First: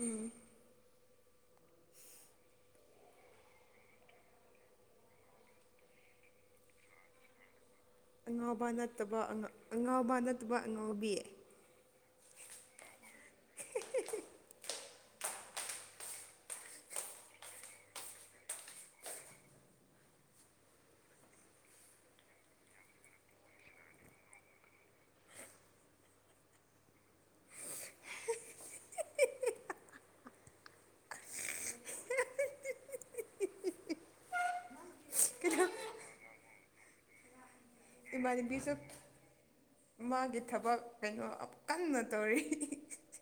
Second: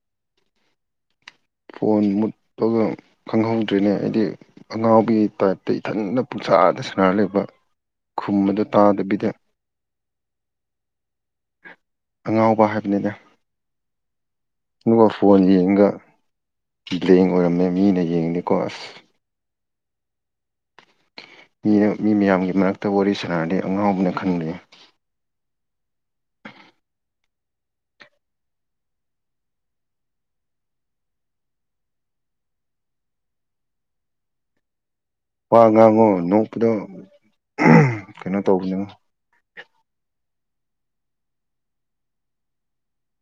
ꯎꯝ phone ꯃꯨꯠꯄꯒ ꯈꯪꯍꯧꯗ꯭ꯔꯤꯅꯦ ꯑꯩꯗꯤ ꯑꯉꯥꯎꯕꯤ ꯇꯥꯏꯞꯇ ꯏꯊꯟꯗ ꯄꯨꯡꯁꯥꯗ ꯁꯥꯔ ꯂꯩꯕ ꯈꯨꯝꯕꯗꯣ ꯑꯉꯥꯎꯕ ꯅꯠꯇꯕ ꯇꯥꯗꯕꯤꯗ ꯑꯉꯥ ꯑꯉꯥꯎꯕ ꯅꯠꯇꯕ ꯑꯉꯥꯎꯕꯤ ꯑꯉꯥꯎꯕ ꯍꯥꯏꯕꯅꯤꯗ ꯑꯗꯨꯒ ꯐꯣꯟ ꯌꯦꯡꯉꯒ ꯕ꯭ꯂꯦꯡ ꯑꯣꯏꯔꯝꯃꯦ ꯃꯤꯅ ꯌꯦꯡꯅꯦꯀꯣ ꯑꯁ ꯃꯤꯅ ꯃꯤ ꯃꯌꯥꯝꯒꯤ ꯃꯔꯛꯇ ꯋꯥꯔꯤ ꯁꯥꯟꯅꯔꯗꯤ ꯑꯉꯥꯎꯕꯅ ꯈꯟꯅꯤ ꯋꯥ ꯉꯥꯡꯉꯣ ꯅꯣꯛꯄꯗꯣ ꯀꯩꯅꯣ ꯏꯃꯥꯟꯅꯕꯤꯁꯨ ꯇꯧꯕꯅꯦ ꯃꯥꯒꯤ ꯊꯕꯛ ꯀꯩꯅꯣ ꯀꯟꯅ ꯇꯧꯔꯤ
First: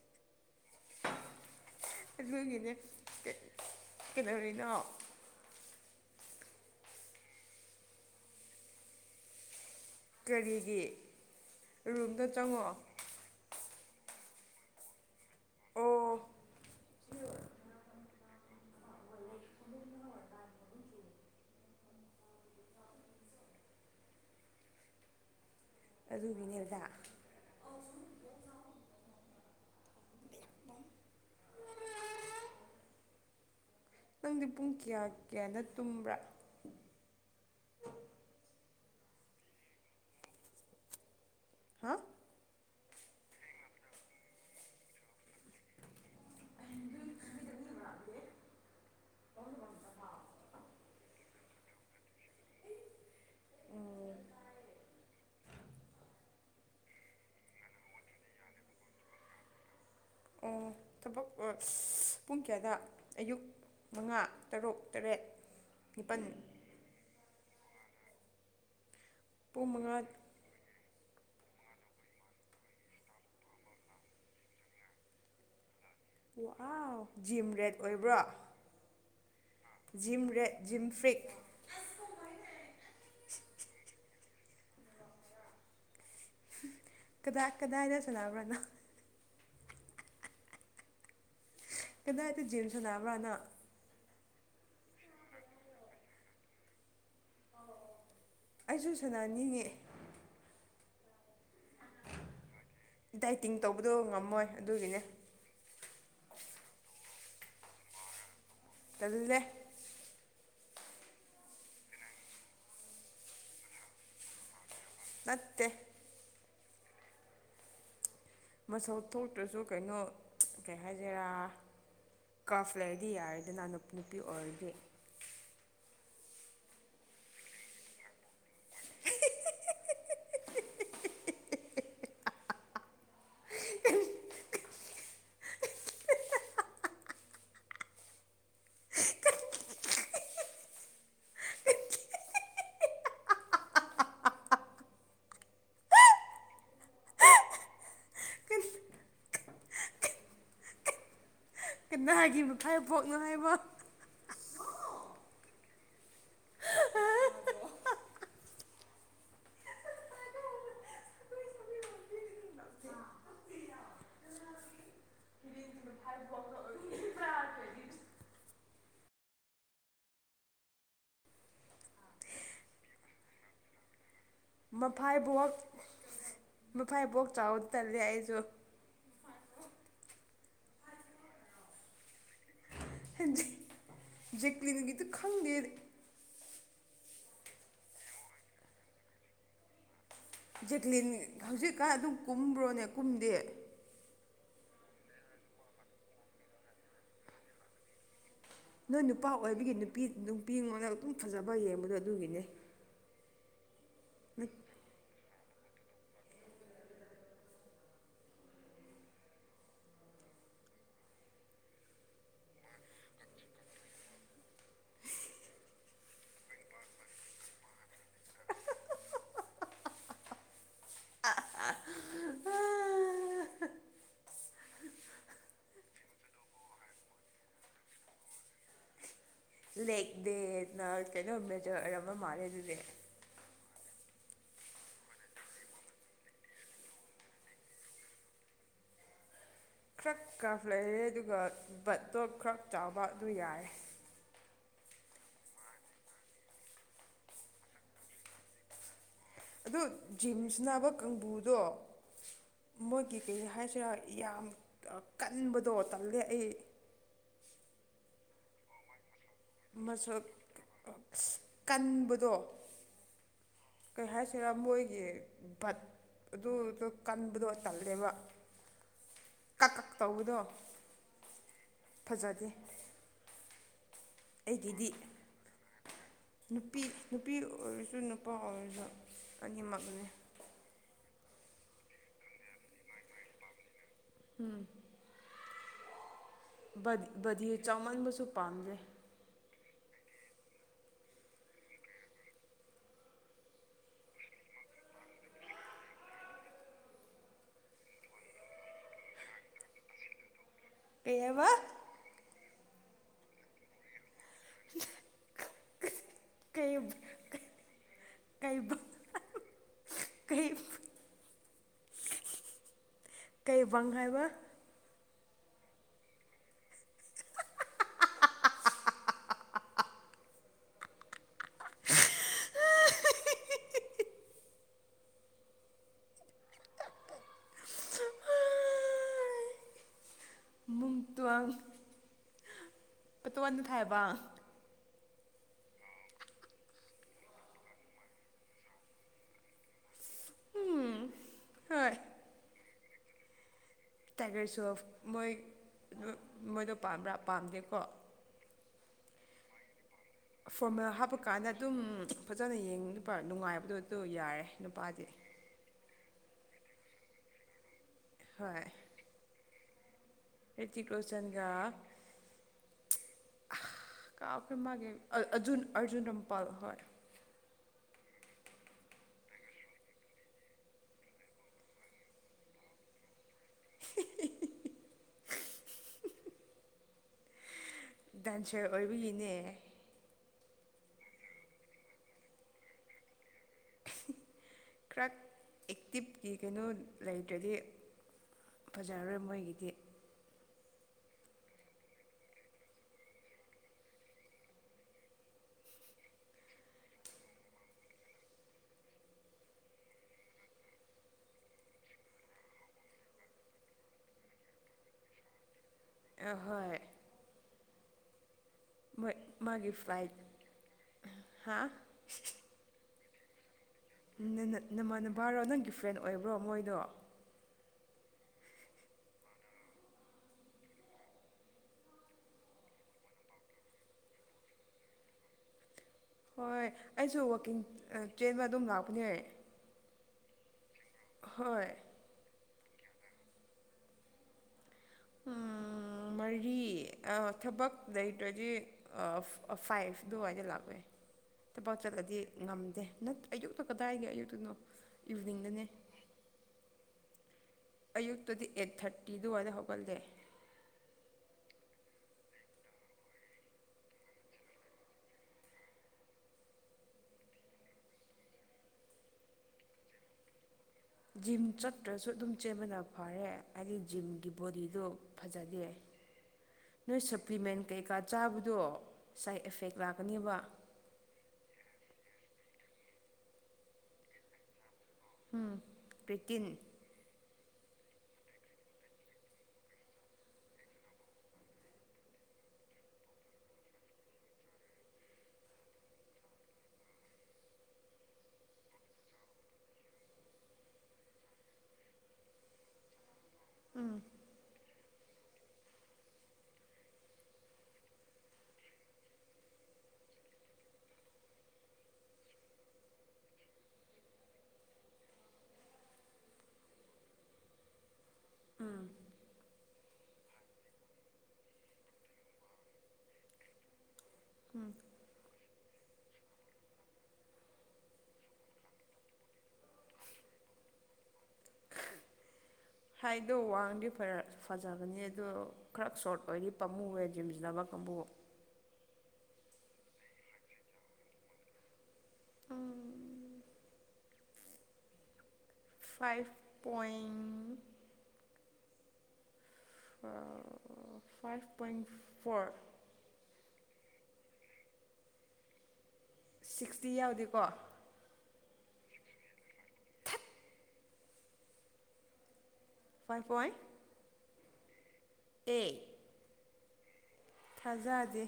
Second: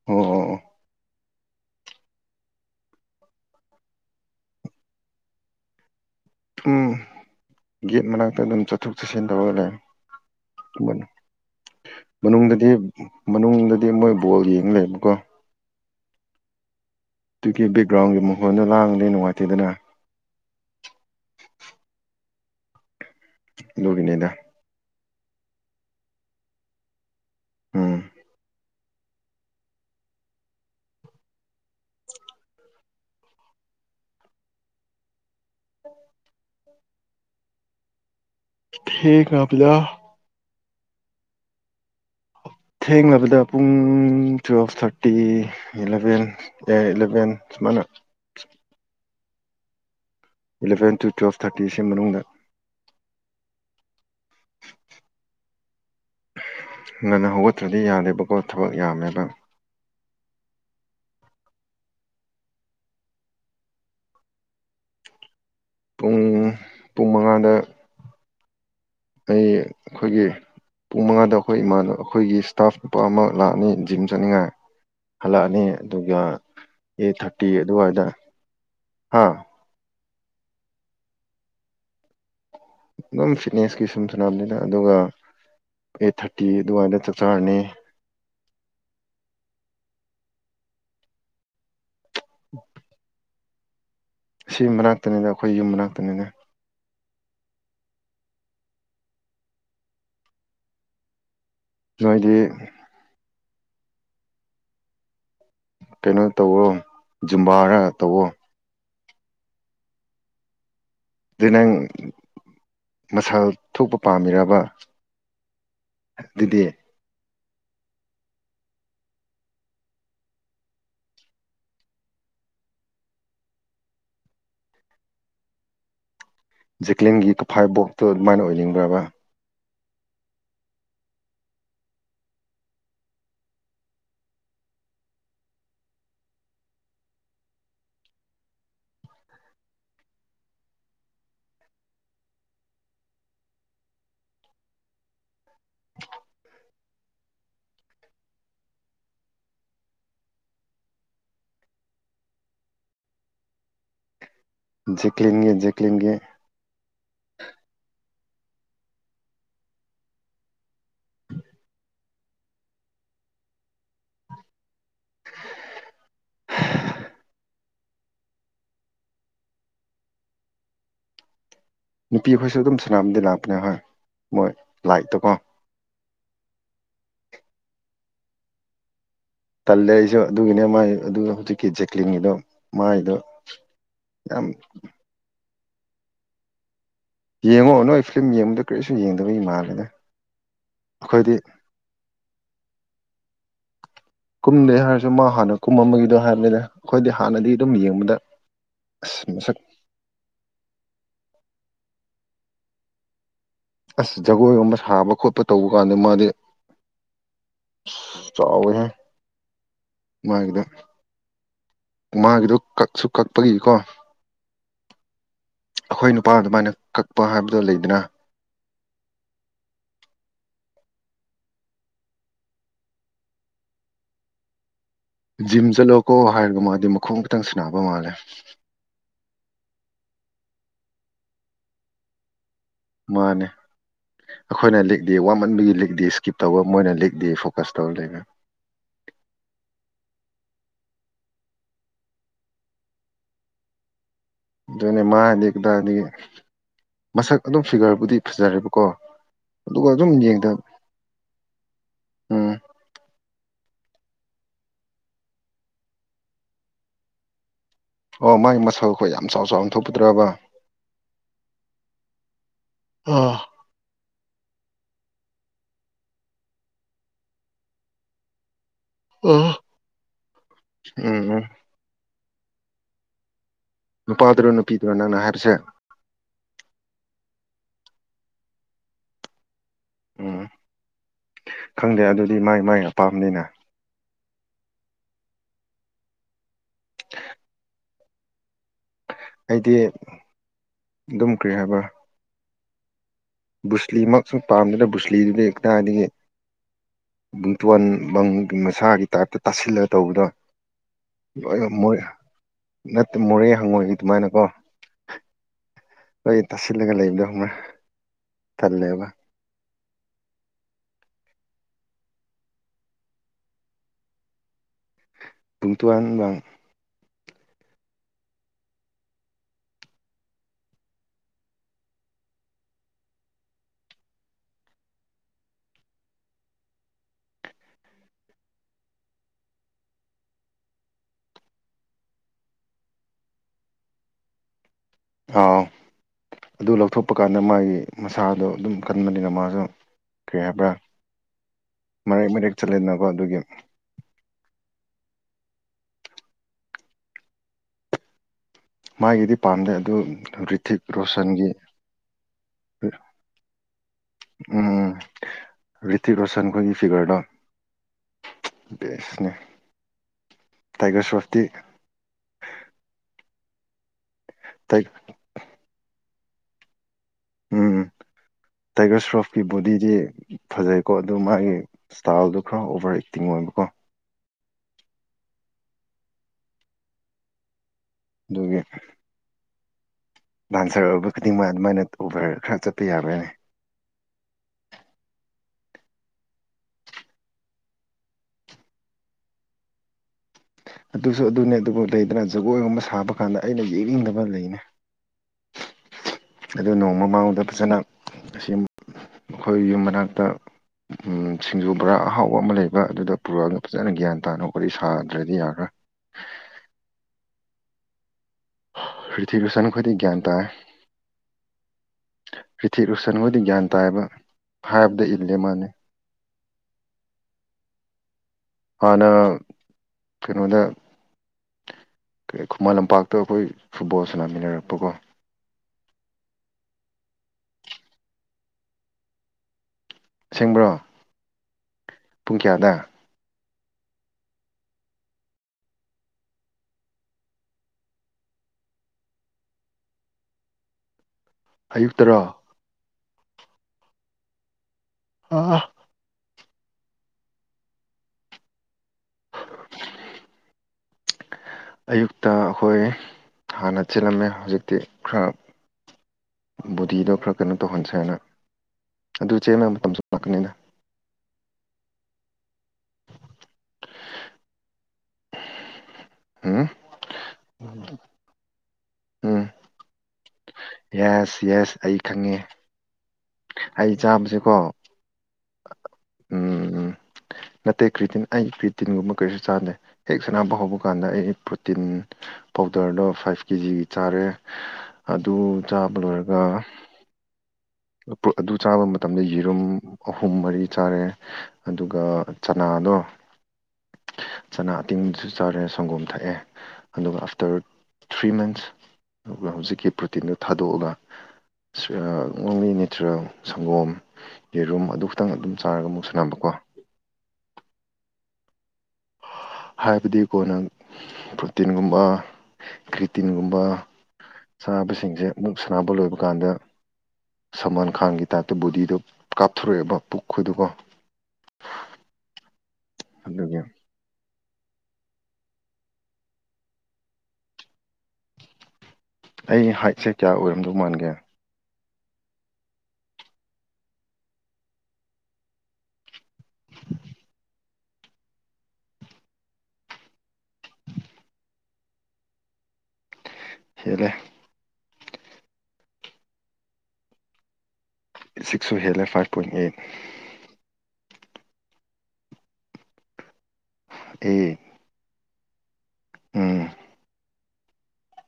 ꯑꯣ ꯑꯣ ꯑꯣ ꯑꯗꯨꯒꯤꯅꯦ ꯀꯩꯗꯧꯔꯤꯅꯣ ꯊꯨꯝ ꯒꯦꯠ ꯃꯅꯥꯛꯇ ꯑꯗꯨꯝ ꯆꯠꯊꯣꯛ ꯆꯠꯁꯤꯟ ꯇꯧꯔꯒ ꯂꯩ ꯀꯔꯤꯒꯤ ꯔꯨꯝꯗ ꯆꯪꯉꯣ ꯃꯅꯨꯡꯗꯗꯤ ꯃꯅꯨꯡꯗꯗꯤ ꯃꯣꯏ ꯕꯣꯜ ꯌꯦꯡ ꯂꯩꯕꯀꯣ ꯑꯣ ꯑꯗꯨꯒꯤ ꯕꯦꯛꯒ꯭ꯔꯥꯎꯟꯒꯤ ꯃꯈꯣꯟꯗꯨ ꯂꯥꯡꯉꯗꯤ ꯅꯨꯡꯉꯥꯏꯇꯦꯗꯅ ꯑꯗꯨꯒꯤꯅꯤꯗ ꯑꯗꯨꯒꯤꯅꯤꯗ ꯎꯝ ꯅꯪꯗꯤ ꯄꯨꯡ ꯀ꯭ꯌꯥ ꯀ꯭ꯌꯥꯗ ꯇꯨꯝꯕ꯭ꯔꯥ ꯊꯦꯡꯉꯕꯗ ꯍꯥ ꯊꯦꯡꯂꯕꯗ ꯄꯨꯡ ꯇꯨꯋꯦꯜꯐ ꯊꯥꯔꯇꯤ ꯏꯂꯕꯦꯟ ꯑꯦ ꯏꯂꯚꯦꯟ ꯁꯨꯃꯥꯏꯅ ꯏꯂꯕꯦꯟ ꯇꯨ ꯇꯨꯋꯦꯜꯞ ꯊꯥꯔꯇꯤꯁꯤ ꯃꯅꯨꯡꯗ ꯉꯟꯅ ꯍꯧꯒꯠꯇ꯭ꯔꯗꯤ ꯌꯥꯗꯦꯕꯀꯣ ꯊꯕꯛ ꯌꯥꯝꯃꯦꯕ ꯑꯣꯠꯁ ꯄꯨꯡ ꯀꯌꯥꯗ ꯑꯌꯨꯛ ꯃꯉꯥ ꯇꯔꯨꯛ ꯇꯔꯦꯠ ꯅꯤꯄꯟ ꯄꯨꯡ ꯄꯨꯡ ꯃꯉꯥꯗ ꯑꯩ ꯄꯨꯡ ꯃꯉꯥ ꯈꯣꯏꯒꯤ ꯄꯨꯡ ꯃꯉꯥꯗ ꯈꯣꯏ ꯏꯃꯥꯟꯅ ꯈꯣꯏꯒꯤ ꯁ꯭ꯇꯥꯐ ꯅꯨꯨꯄꯥ ꯑꯃ ꯂꯥꯛꯑꯅꯤ ꯖꯤꯝ ꯆꯠꯅꯤꯡꯉꯥꯏ ꯍꯜꯂꯛꯑꯅꯤ ꯑꯗꯨꯒ ꯋꯥꯎ ꯑꯦꯠ ꯊꯥꯔꯇꯤ ꯖꯤꯝ ꯔꯦꯠ ꯑꯗꯨꯋꯥꯏꯗ ꯑꯣꯏꯕ꯭ꯔꯣ ꯍꯥꯥ ꯖꯤꯝ ꯔꯦꯠ ꯖꯤꯝ ꯐ꯭ꯔꯤ ꯑꯗꯨꯝ ꯐꯤꯠꯅꯦꯁꯀꯤ ꯁꯨꯝ ꯁꯥꯅꯕꯅꯤꯗ ꯑꯗꯨꯒ ꯑꯦꯠ ꯊꯥꯔꯇꯤ ꯑꯗꯨꯋꯥꯏꯗ ꯆꯥꯛ ꯀꯗꯥꯏ ꯆꯥꯔꯅꯤ ꯀꯗꯥꯏꯗ ꯁꯅꯥꯕ꯭ꯔꯥ ꯅꯪ ꯀꯗꯥꯏꯗ ꯖꯤꯝ ꯁꯥꯟꯅꯕ꯭ꯔꯥ ꯅꯪ ꯁꯤ ꯃꯅꯥꯛꯇꯅꯤꯗ ꯈꯣꯏ ꯌꯨꯝ ꯃꯅꯥꯛꯇꯅꯤꯗ ꯑꯩꯁꯨ ꯁꯅꯥꯅꯤꯡꯉꯦ ꯅꯣꯢꯗꯤ ꯗꯥꯏꯇꯤꯡ ꯇꯧꯕꯗꯣ ꯉꯝꯃꯣꯏ ꯑꯗꯨꯒꯤꯅꯦ ꯀꯩꯅꯣ ꯇꯧꯋꯣ ꯖꯨꯝꯕꯥꯔ ꯇꯧꯋꯣ ꯇꯜꯂꯦ ꯑꯗꯨ ꯅꯪ ꯃꯁꯜ ꯊꯣꯛꯄ ꯄꯥꯝꯃꯤꯔꯕ ꯅꯠꯇꯦ ꯑꯗꯨꯗꯤ ꯃꯁꯜ ꯊꯣꯛꯇ꯭ꯔꯁꯨ ꯀꯩꯅꯣ ꯀꯩ ꯍꯥꯏꯖꯤꯔꯥ ꯀꯥꯐ ꯂꯩꯔꯗꯤ ꯌꯥꯔꯦꯗꯅ ꯅꯨꯄꯤ ꯑꯣꯏꯔꯗꯤ ꯖꯦꯀ꯭ꯂꯤꯟꯒꯤ ꯐꯥꯏꯕꯣꯛꯇꯣ ꯑꯗꯨꯃꯥꯏꯅ ꯑꯣꯏꯅꯤꯡꯕ꯭ꯔꯥꯕ [unintelligible] ꯀꯅꯥꯒꯤ ꯐꯥꯏꯕꯣꯛꯅꯣ ꯍꯥꯏꯕ ꯖꯦꯀ꯭ꯂꯤꯟꯒꯤ ꯖꯦꯀ꯭ꯂꯤꯟꯒꯤ [unintelligible] ꯅꯨꯄꯤ ꯑꯩꯈꯣꯏꯁꯨ ꯑꯗꯨꯝ ꯁꯅꯥꯕꯗꯤ ꯂꯥꯛꯄꯅꯦ ꯍꯣꯏ ꯃꯣꯏ ꯂꯥꯏꯠꯇꯀꯣ ꯃꯐꯥꯏꯕꯣꯛ ꯃꯐꯥꯏꯕꯣꯛ ꯆꯥꯎꯕꯗꯤ ꯇꯜꯂꯦ ꯑꯩꯖꯨ ꯇꯜꯂꯦ ꯑꯩꯁꯨ ꯑꯗꯨꯒꯤꯅꯦ ꯃꯥꯏ ꯑꯗꯨ ꯍꯧꯖꯤꯛꯀꯤ ꯖꯦꯀ꯭ꯂꯤꯟꯒꯤꯗꯣ ꯃꯥꯏꯗꯣ ꯌꯥꯝ ꯖꯦꯀ꯭ꯂꯤꯟꯒꯤꯗꯨ ꯈꯪꯗꯦ ꯌꯦꯡꯉꯣ ꯅꯣꯏ ꯐ꯭ꯂꯤꯝ ꯌꯦꯡꯕꯗ ꯀꯔꯤꯁꯨ ꯌꯦꯡꯗꯕꯒꯤ ꯃꯥꯜꯂꯦꯗ ꯖꯦꯛꯂꯤꯟꯒꯤ ꯑꯩꯈꯣꯏꯗꯤ ꯍꯧꯖꯤꯛꯀꯟ ꯑꯗꯨꯝ ꯀꯨꯝꯕ꯭ꯔꯣꯅꯦ ꯀꯨꯝꯗꯦ ꯀꯨꯝꯗꯦ ꯍꯥꯏꯔꯁꯨ ꯃꯥ ꯍꯥꯟꯅ ꯀꯨꯝꯃꯝꯕꯒꯤꯗꯣ ꯍꯥꯏꯅꯤꯗ ꯑꯩꯈꯣꯏꯗꯤ ꯍꯥꯟꯅꯗꯤ ꯑꯗꯨꯝ ꯌꯦꯡꯕꯗ ꯅꯣꯏ ꯑꯁ ꯅꯨꯄꯥ ꯃꯁꯛ ꯑꯣꯏꯕꯒꯤ ꯅꯨꯄꯤ ꯅꯨꯄꯤꯉꯣꯟꯗ ꯑꯗꯨꯝ ꯐꯖꯕ ꯌꯦꯡꯕꯗꯣ ꯑꯗꯨꯒꯤꯅꯦ ꯑꯁ ꯖꯒꯣꯏꯒꯨꯝꯕ ꯁꯥꯕ ꯈꯣꯠꯄ ꯇꯧꯕ ꯀꯥꯟꯗ ꯃꯥꯗꯤ ꯆꯥꯎꯋꯦꯍꯦ ꯃꯥꯒꯤꯗꯣ ꯃꯥꯒꯤꯗꯣ ꯀꯛꯁꯨ ꯀꯛꯄꯒꯤꯀꯣ ꯑꯩꯈꯣꯏ ꯅꯨꯄꯥ ꯑꯗꯨꯃꯥꯏꯅ ꯀꯛꯄ ꯍꯥꯏꯕꯗꯣ ꯂꯩꯗꯅ ꯖꯤꯝ ꯆꯠꯂꯣꯀꯣ ꯍꯥꯏꯔꯒ ꯃꯥꯗꯤ ꯃꯈꯣꯡ ꯈꯤꯇꯪ ꯁꯥꯅꯕ ꯃꯥꯜꯂꯦ ꯂꯦꯛ ꯗꯦꯅ ꯀꯩꯅꯣ ꯃꯦꯖꯔ ꯑꯣꯢꯔꯝꯕ ꯃꯥꯜꯂꯦ ꯑꯗꯨꯗꯤ ꯃꯥꯟꯅꯦ ꯑꯩꯈꯣꯏꯅ ꯂꯦꯛꯗꯦ ꯋꯥꯃꯟꯕꯒꯤ ꯂꯦꯛꯗꯦ ꯏꯁꯀꯤꯞ ꯇꯧꯕ ꯃꯣꯏꯅ ꯂꯦꯛꯗꯦ ꯐꯣꯀꯁ ꯇꯧꯔ ꯂꯩꯔꯦ ꯈꯔ ꯀꯞ ꯂꯩꯔꯦ ꯑꯗꯨꯒ ꯕꯇꯣꯞ ꯈꯔ ꯆꯥꯎꯕ ꯑꯗꯨ ꯌꯥꯔꯦ ꯑꯗꯨꯅꯦ ꯃꯥ ꯗꯤ ꯀꯗꯥꯏꯗꯒꯤ ꯃꯁꯛ ꯑꯗꯨꯝ ꯐꯤꯒꯔꯕꯨꯗꯤ ꯐꯖꯔꯦꯕꯀꯣ ꯑꯗꯨ ꯑꯗꯨꯒ ꯑꯗꯨꯝ ꯌꯦꯡꯗ ꯖꯤꯝꯁ ꯅꯥꯕ ꯀꯥꯡꯕꯨꯗꯣ ꯎꯝ ꯃꯣꯏꯒꯤ ꯀꯩ ꯍꯥꯏꯁꯤꯔꯥ ꯌꯥꯝ ꯀꯟꯕꯗꯣ ꯇꯜꯂꯦ ꯑꯩ ꯑꯣ ꯃꯥꯏꯃꯁꯜ ꯑꯩꯈꯣꯏ ꯌꯥꯝ ꯆꯥꯎ ꯆꯥꯎꯅ ꯃꯁꯜ ꯊꯣꯛꯄꯗ꯭ꯔꯕ ꯀꯟꯕꯗꯣ ꯑ ꯀꯩ ꯍꯥꯏꯁꯤꯔꯥ ꯃꯣꯏꯒꯤ ꯚꯠ ꯑꯗꯨꯗꯣ ꯀꯟꯕꯗꯣ ꯇꯜꯂꯦꯕ ꯑ ꯀꯛ ꯀꯛ ꯇꯧꯕꯗꯣ ꯎꯝ ꯎꯝ ꯐꯥꯖꯗꯦ ꯅꯨꯄꯥꯗꯨꯔꯣ ꯅꯨꯄꯤꯗꯨꯔꯣ ꯅꯪꯅ ꯍꯥꯏꯔꯤꯁꯦ ꯅꯨꯄꯤ ꯅꯨꯄꯤ ꯑꯣꯏꯔꯁꯨ ꯅꯨꯄꯥ ꯑꯣꯏꯔꯁꯨ ꯑꯅꯤꯃꯛꯅꯤ ꯎꯝ ꯈꯪꯗꯦ ꯑꯗꯨꯗꯤ ꯃꯥꯏ ꯃꯥꯏ ꯑꯄꯥꯝꯕꯅꯤꯅ ꯎꯝ ꯕꯗꯤ ꯆꯥꯎꯃꯟꯕꯁꯨ ꯄꯥꯝꯖꯦ ꯑꯩꯗꯤ ꯑꯗꯨꯝ ꯀꯔꯤ ꯍꯥꯏꯕ꯭ꯔꯥ ꯕꯨꯨꯁꯂꯤꯃꯛ ꯁꯨ ꯄꯥꯝꯗꯦ ꯕꯨꯨꯁꯂꯤꯗꯨꯗꯤ ꯀꯗꯥꯏꯗꯒꯤ ꯕꯨꯡꯇꯣꯟ ꯕꯪꯒꯤ ꯃꯁꯥꯒꯤ ꯇꯥꯏꯞꯇ ꯇꯥꯁꯤꯜꯂꯒ ꯇꯧꯕꯗꯣ ꯀꯩ ꯍꯥꯏꯕ ꯂꯣꯏꯃꯛ ꯅꯠꯇꯦ ꯃꯣꯔꯦ ꯍꯪꯉꯣꯏꯒꯤ ꯑꯗꯨꯃꯥꯏꯅꯀꯣ [unintelligible] ꯂꯣꯏ ꯀꯩ ꯇꯥꯁꯤꯜꯂꯒ ꯂꯩꯕꯗꯣ ꯀꯩ ꯈꯪꯕ꯭ꯔꯥ ꯀꯩꯕ ꯇꯜꯂꯦꯕ ꯀꯩꯕꯪ ꯍꯥꯏꯕ ꯕꯨꯡꯇꯣꯟ ꯕꯪ ꯇꯣꯜ [unintelligible] ꯑꯥꯎ ꯑꯗꯨ ꯂꯧꯊꯣꯛꯄ ꯀꯥꯟꯗ ꯃꯥꯒꯤ ꯃꯁꯥꯗꯣ ꯑꯗꯨꯝ ꯀꯟꯕꯅꯤꯅ ꯃꯥꯁꯨ ꯀꯩ ꯍꯥꯏꯕ꯭ꯔꯥ ꯍꯣꯏ ꯃꯔꯦꯛ ꯃꯔꯦꯛ ꯆꯠꯂꯦꯗꯅꯀꯣ ꯑꯗꯨꯒꯤ ꯇꯥꯏꯒꯔ ꯁꯣꯞ ꯃꯣꯏ ꯃꯣꯏꯗꯣ ꯄꯥꯝꯕ꯭ꯔꯥ ꯄꯥꯝꯗꯦꯀꯣ ꯃꯥꯒꯤꯗꯤ ꯄꯥꯝꯗꯦ ꯑꯗꯨ ꯔꯤꯊꯤꯛ ꯐꯣꯔꯃꯦꯜ ꯍꯥꯞꯄꯀꯥꯟꯗ ꯔꯣꯁꯟꯒꯤ ꯑꯗꯨꯝ ꯐꯖꯅ ꯌꯦꯡ ꯅꯨꯄꯥ ꯅꯨꯡꯉꯥꯏꯕꯗꯣ ꯑꯗꯨ ꯌꯥꯔꯦ ꯎꯝ ꯅꯨꯄꯥꯗꯤ ꯔꯤꯇꯤꯛ ꯔꯣꯁꯟꯈꯣꯏꯒꯤ ꯐꯤꯒꯔꯗꯣ ꯍꯣꯏ ꯕꯦꯁꯅꯦ ꯔꯤꯇꯤꯛ ꯇꯥꯏꯒꯔ ꯁ꯭ꯔꯣꯐꯇꯤ ꯔꯣꯁꯟꯒꯥ ꯀꯥꯎꯈꯔꯦ ꯇꯥꯏ ꯃꯥꯒꯤ ꯃꯥꯒꯤꯑꯔꯖꯨꯟ ꯔꯝꯄꯥꯜ ꯍꯣꯏ ꯎꯝ ꯇꯥꯏꯒꯔ ꯁꯔꯣꯞꯀꯤ ꯕꯣꯗꯤꯗꯤ ꯐꯖꯩꯀꯣ ꯑꯗꯨ ꯃꯥꯒꯤ ꯏꯁꯇꯥꯏꯜꯗꯣ ꯈꯔ ꯑꯣꯚꯔ ꯑꯦꯛꯇꯤꯡ ꯑꯣꯏꯕꯀꯣ ꯑꯗꯨꯒꯤ ꯗꯥꯟꯁꯔ ꯑꯣꯏꯕꯒꯤꯅꯦ ꯗꯥꯟꯁꯔ ꯑꯣꯏꯕ ꯈꯨꯗꯤꯡꯃꯛ ꯑꯗꯨꯃꯥꯏꯅ ꯇꯧꯕꯔ ꯈꯔ ꯆꯠꯄ ꯌꯥꯕ꯭ꯔꯥꯅꯦ ꯈ꯭ꯔꯠ ꯑꯦꯛꯇꯤꯞꯀꯤ ꯀꯩꯅꯣ ꯂꯩꯇ꯭ꯔꯗꯤ ꯐꯖꯔꯔꯣꯏ ꯃꯣꯏꯒꯤꯗꯤ ꯑꯗꯨꯖꯨ ꯑꯗꯨꯅꯦ ꯑꯗꯨꯕꯨ ꯂꯩꯗꯅ ꯖꯒꯣꯏꯒꯨꯝꯕ ꯁꯥꯕ ꯀꯥꯟꯗ ꯑꯩꯅ ꯌꯦꯛꯅꯤꯡꯗꯕ ꯂꯩꯅꯦ ꯑꯗꯨ ꯅꯣꯡꯃ ꯃꯉꯣꯟꯗ ꯐꯖꯅ ꯑꯁꯤ ꯑꯈꯣꯏ ꯌꯨꯝ ꯃꯅꯥꯛꯇ ꯎꯝ ꯁꯤꯡꯖꯨ ꯕꯣꯔꯥ ꯑꯍꯥꯎꯕ ꯑꯃ ꯂꯩꯕ ꯑꯗꯨꯗ ꯄꯨꯔꯥꯑꯒ ꯐꯖꯅ ꯒ꯭ꯌꯥꯟ ꯇꯥꯅ ꯋꯥꯔꯤ ꯁꯥꯗ꯭ꯔꯗꯤ ꯌꯥꯔꯣꯏ ꯑꯦꯍꯣꯏ ꯃꯣꯏ ꯔꯤꯊꯤꯛ ꯔꯣꯁꯟ ꯃꯥꯒꯤ ꯈꯣꯏꯗꯤ ꯐ꯭ꯂꯥꯏꯠ ꯒꯌ꯭ꯥꯟ ꯇꯥꯏ ꯍꯥ ꯔꯤꯊꯤꯛ ꯔꯣꯁꯟꯈꯣꯏꯗꯤ ꯒ꯭ꯌꯥꯟ ꯇꯥꯏꯕ ꯍꯥꯏꯕꯗ ꯏꯜꯂꯦ ꯃꯥꯅꯤ ꯄ꯭ꯔꯦꯟ ꯑꯣꯏꯕ꯭ꯔꯣ ꯃꯣꯏꯗꯣ ꯍꯥꯟꯅ ꯀꯩꯅꯣꯗ ꯀ ꯈꯨꯃꯟ ꯂꯝꯄꯥꯛꯇ ꯑꯈꯣꯏ ꯐꯨꯠꯕꯣꯜ ꯁꯅꯥꯃꯤꯟꯅꯔꯛꯄꯀꯣ ꯍꯣꯏ ꯑꯩꯁꯨ ꯋꯥꯛꯀꯤꯡ ꯑ ꯆꯦꯟꯕ ꯑꯗꯨꯝ ꯂꯥꯛꯄꯅꯦ ꯑꯁꯦꯡꯕ꯭ꯔꯣ ꯍꯣꯏ ꯄꯨꯡ ꯀ꯭ꯌꯥꯗ ꯎꯝ ꯃꯔꯤ ꯑ ꯊꯕꯛ ꯂꯩꯇ꯭ꯔꯗꯤ ꯑꯩ ꯐꯥꯏꯚ ꯗꯨꯋꯥꯏꯗ ꯂꯥꯛꯄꯩ ꯊꯕꯛ ꯆꯠꯂꯗꯤ ꯑꯌꯨꯛꯇꯔꯣ ꯉꯝꯗꯦ ꯅꯠ ꯑꯌꯨꯛꯇ ꯀꯗꯥꯏꯒꯤ ꯑꯌꯨꯛꯇꯨꯅꯣ ꯑꯥ ꯏꯚꯤꯅꯤꯡꯗꯅꯦ ꯑꯌꯨꯛꯇꯗꯤ ꯑꯦꯠ ꯊꯥꯔꯇꯤ ꯗꯨꯋꯥꯏꯗ ꯍꯧꯒꯠꯂꯦ ꯑꯌꯨꯛꯇ ꯑꯈꯣꯏ ꯍꯥꯟꯅ ꯆꯦꯜꯂꯝꯃꯦ ꯍꯧꯖꯤꯛꯇꯤ ꯈ꯭ꯔ ꯕꯣꯗꯤꯗꯣ ꯈ꯭ꯔ ꯀꯩꯅꯣ ꯇꯧꯍꯟꯁꯦ ꯍꯥꯏꯅ ꯑꯗꯨ ꯆꯦꯟꯕ ꯃꯇꯝꯁꯨ ꯂꯥꯛꯀꯅꯤꯗ ꯖꯤꯝ ꯆꯠꯇ꯭ꯔꯁꯨ ꯑꯗꯨꯝ ꯆꯦꯟꯕꯅ ꯐꯥꯔꯦ ꯍꯥꯏꯗꯤ ꯖꯤꯝꯒꯤ ꯕꯣꯗꯤꯗꯨ ꯐꯖꯗꯦ ꯎꯝ ꯅꯣꯏ ꯁꯄ꯭ꯂꯤꯃꯦꯟ ꯀꯩꯀꯥ ꯆꯥꯕꯗꯣ ꯁꯥꯏꯛ ꯎꯝ ꯑꯦꯐꯦꯛ ꯂꯥꯛꯀꯅꯤꯕ ꯌꯦꯁ ꯌꯦꯁ ꯑꯩ ꯈꯪꯉꯦ ꯑꯩ ꯆꯥꯕꯁꯦꯀꯣ ꯎꯝ ꯀ꯭ꯔꯦꯇꯤꯟ ꯎꯝ ꯅꯠꯇꯦ ꯀ꯭ꯔꯤꯇꯤꯟ ꯑꯩ ꯀ꯭ꯔꯤꯇꯤꯟꯒꯨꯝꯕ ꯀꯔꯤꯁꯨ ꯆꯥꯗꯦ ꯍꯦꯛ ꯁꯅꯥꯕ ꯍꯧꯕ ꯀꯥꯟꯗ ꯑꯩ ꯄ꯭ꯔꯨꯇꯤꯟ ꯄꯥꯎꯗꯔꯗꯣ ꯐꯥꯏꯚ ꯀꯦꯖꯤꯒꯤ ꯆꯥꯔꯦ ꯑꯗꯨ ꯆꯥꯕ ꯂꯣꯏꯔꯒ ꯄ꯭ꯔꯣ ꯑꯗꯨ ꯆꯥꯕ ꯃꯇꯝꯗ ꯌꯤꯔꯨꯝ ꯑꯍꯨꯝ ꯃꯔꯤ ꯆꯥꯔꯦ ꯑꯗꯨꯒ ꯆꯅꯥꯗꯣ ꯎꯝ ꯆꯅꯥ ꯑꯇꯤꯡꯗꯨꯁꯨ ꯆꯥꯔꯦ ꯁꯪꯒꯣꯝ ꯊꯑꯦ ꯑꯗꯨꯒ ꯑꯥꯐꯇꯔ ꯊ꯭ꯔꯤ ꯃꯟꯁ ꯗꯨꯒ ꯍꯧꯖꯤꯛꯀꯤ ꯄ꯭ꯔꯨꯇꯤꯟꯗꯨ ꯊꯥꯗꯣꯛꯑꯒ ꯁꯨꯌꯥ ꯑꯣꯡꯂꯤ ꯅꯦꯆꯔꯦꯜ ꯁꯪꯒꯣꯝ ꯌꯦꯔꯨꯝ ꯑꯗꯨ ꯈꯇꯪ ꯑꯗꯨꯝ ꯆꯥꯔꯒ ꯑꯃꯨꯛ ꯁꯅꯥꯕꯀꯣ ꯎꯝ ꯍꯥꯏꯕꯗꯤ ꯀꯣꯟꯅ ꯄ꯭ꯔꯨꯇꯤꯟꯒꯨꯝꯕ ꯀ꯭ꯔꯤꯇꯤꯟꯒꯨꯝꯕ ꯆꯥꯕꯁꯤꯡꯖꯦ ꯑꯃꯨꯛ ꯁꯅꯥꯕ ꯂꯣꯏꯕ ꯀꯥꯟꯗ ꯁꯜꯃꯥꯟ ꯈꯥꯟꯒꯤ ꯇꯥꯏꯞꯇ ꯕꯣꯗꯤꯗꯣ ꯀꯥꯞꯊꯣꯔꯦꯑꯦꯕ ꯄꯨꯛ ꯈꯣꯏꯗꯨꯀꯣ ꯍꯥꯏꯗꯣ ꯑꯗꯨꯒꯤ ꯋꯥꯡꯒꯤꯞ ꯐꯔ ꯐꯖꯕꯅꯦ ꯑꯗꯣ ꯈꯔ ꯁꯣꯔꯠ ꯑꯣꯏꯗꯤ ꯄꯝꯃꯨꯋꯦ ꯖꯤꯝ ꯁꯅꯥꯕ ꯀꯥꯡꯕꯨ ꯑꯩ ꯍꯥꯏꯠꯁꯦ ꯀꯌꯥ ꯑꯣꯏꯔꯝꯗꯧ ꯃꯥꯟꯒꯦ ꯎꯝ ꯐꯥꯏꯚ ꯄꯣꯏꯟ ꯑꯥ ꯐꯥꯏꯚ ꯄꯣꯏꯟ ꯐꯣꯔ ꯍꯦꯜꯂꯦ ꯁꯤꯛꯁꯇꯤ ꯌꯥꯎꯗꯦꯀꯣ ꯁꯤꯛꯁꯁꯨ ꯍꯦꯜꯂꯦ ꯐꯥꯏꯚ ꯄꯣꯏꯟ ꯑꯦ ꯐꯥꯏꯚ ꯄꯣꯏꯟ [unintelligible] ꯑꯦ ꯎꯝ ꯊꯥꯖꯗꯦ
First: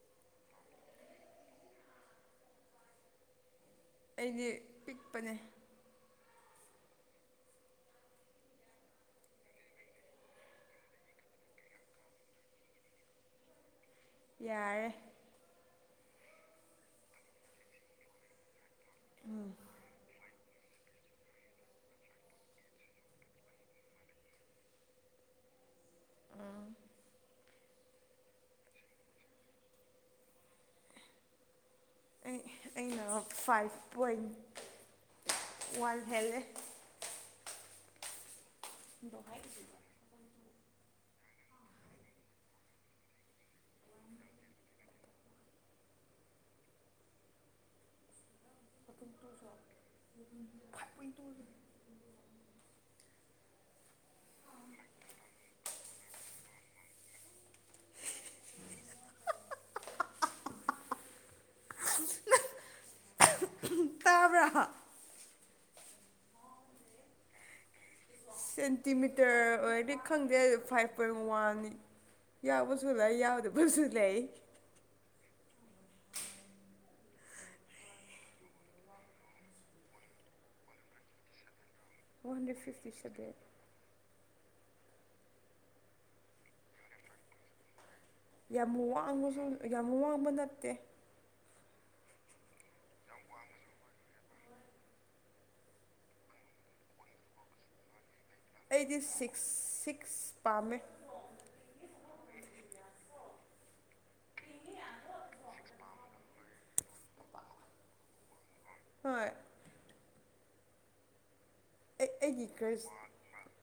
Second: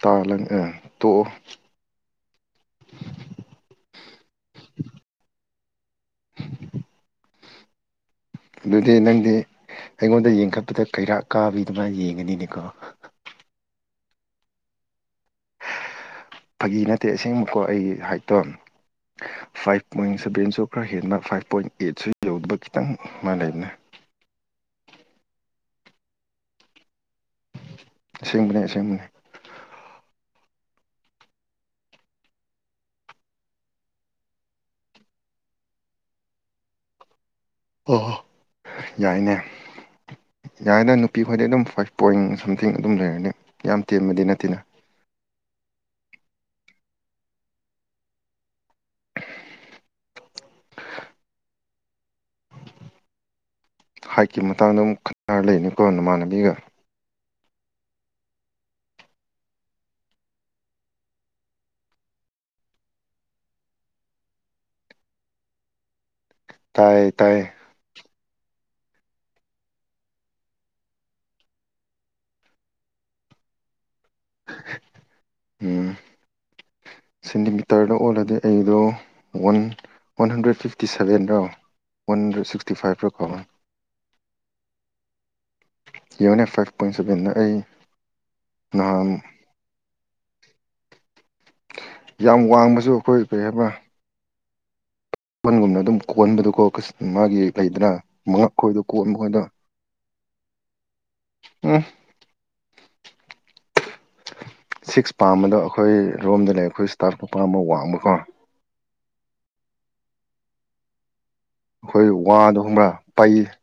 ꯇꯥ ꯂꯪ ꯑ ꯇꯣꯛꯑꯣ ꯑꯩꯗꯤ ꯄꯤꯛꯄꯅꯦ ꯑꯗꯨꯗꯤ ꯅꯪꯗꯤ ꯑꯩꯉꯣꯟꯗ ꯌꯦꯡꯈꯠꯄꯗ ꯀꯩꯔꯥꯛ ꯀꯥꯕꯤ ꯑꯗꯨꯃꯥꯏꯅ ꯌꯦꯡꯉꯦꯅꯦꯅꯦꯀꯣ ꯌꯥꯔꯦ ꯐꯥꯒꯤ ꯅꯠꯇꯦ ꯑꯁꯦꯡꯕꯀꯣ ꯑꯩꯒꯤ ꯍꯥꯏꯠꯇꯣ ꯐꯥꯏꯚ ꯄꯣꯏꯟ ꯁꯕꯦꯟꯁꯨ ꯈꯔ ꯍꯦꯟꯕ ꯐꯥꯏꯚ ꯄꯣꯏꯟ ꯑꯩꯠꯁꯨ ꯌꯧꯕ ꯈꯤꯇꯪ ꯃꯥ ꯂꯩꯕꯅꯦ ꯑꯥ ꯑꯁꯦꯡꯕꯅꯦ ꯑꯁꯦꯡꯕꯅꯦ ꯑꯩ ꯑꯩꯅ ꯐꯥꯏꯚ ꯄꯣꯏꯟ ꯋꯥꯟ ꯍꯦꯜꯂꯦ ꯑꯣ ꯍꯣ ꯌꯥꯏꯅꯦ ꯌꯥꯏꯗ ꯅꯨꯄꯤ ꯈꯣꯏꯗꯤ ꯑꯗꯨꯝ ꯐꯥꯏꯚ ꯄꯣꯏꯟ ꯁꯝꯊꯤꯡ ꯑꯗꯨꯝ ꯂꯩꯔꯗꯤ ꯌꯥꯝ ꯇꯦꯟꯕꯗꯤ ꯅꯠꯇꯦꯅ [unintelligible] ꯍꯥꯏꯠꯀꯤ ꯃꯇꯥꯡꯗ ꯑꯃꯨꯛ ꯈꯠꯅꯔ ꯂꯩꯅꯨꯀꯣ ꯅꯃꯥꯟꯅꯕꯤꯒ [unintelligible] [unintelligible] ꯇꯥꯕ꯭ꯔꯥ ꯇꯥꯏꯌꯦ ꯇꯥꯏꯌꯦ ꯁꯦꯟꯇꯤꯃꯤꯇꯔ ꯑꯣꯏꯔꯗꯤ ꯈꯪꯗꯦ ꯐꯥꯏꯚ ꯄꯣꯏꯟ ꯋꯥꯟꯅꯦ ꯌꯥꯎꯕꯁꯨ ꯂꯩ ꯌꯥꯎꯗꯕꯁꯨ ꯂꯩ ꯎꯝ ꯁꯦꯟꯇꯤꯃꯤꯇꯔꯗ ꯑꯣꯜꯂꯗꯤ ꯑꯩꯗꯣ ꯋꯥꯟ ꯋꯥꯟ ꯍꯟꯗ꯭ꯔꯦꯠ ꯐꯤꯞꯇꯤ ꯁꯕꯦꯟꯔꯣ ꯋꯥꯟ ꯍꯟꯗ꯭ꯔꯦꯠ ꯁꯤꯛꯁꯇꯤ ꯐꯥꯏꯚꯔꯣ ꯀꯧꯔꯦꯒꯧꯧꯧꯧꯇꯇꯇꯇꯇꯇꯇꯦꯧꯧꯧꯧꯧꯛ ꯌꯦꯉꯣꯅꯦ ꯐꯥꯏꯚ ꯄꯣꯏꯟ ꯁꯕꯦꯟꯅ ꯑꯩ ꯌꯥꯝ ꯅꯍꯥꯟ ꯋꯥꯡꯕꯁꯨ ꯌꯥꯝ ꯋꯥꯡꯕ ꯅꯠꯇꯦ ꯌꯥꯝ ꯋꯥꯡꯕꯁꯨ ꯑꯩꯈꯣꯏ ꯀꯔꯤ ꯍꯥꯏꯕ [unintelligible] ꯑꯗꯨꯝ ꯀꯣꯟꯣꯟꯕꯗꯨꯀꯣ [unintelligible] ꯃꯥꯒꯤ ꯂꯩꯗꯅ ꯃꯉꯛ ꯈꯣꯏꯗꯣ ꯑꯩꯗꯤ ꯀꯣꯟꯕ ꯈꯣꯏꯗꯣ ꯁꯤꯛꯁ ꯁꯤꯛꯁ ꯄꯥꯝꯃꯦ ꯎꯝ ꯁꯤꯛꯁ ꯄꯥꯝꯕꯗꯣ ꯑꯩꯈꯣꯏ ꯔꯣꯝꯗ ꯂꯩꯕ ꯑꯩꯈꯣꯏ ꯏꯁꯇꯥꯐꯅꯨꯄꯥ ꯋꯥꯡꯕꯀꯣ ꯍꯣꯏ ꯑꯩꯈꯣꯏ ꯑꯩ ꯑꯩꯒꯤ ꯋꯥꯗꯣ ꯀ꯭ꯔꯁ ꯈꯪꯕ꯭ꯔꯥ ꯄꯩ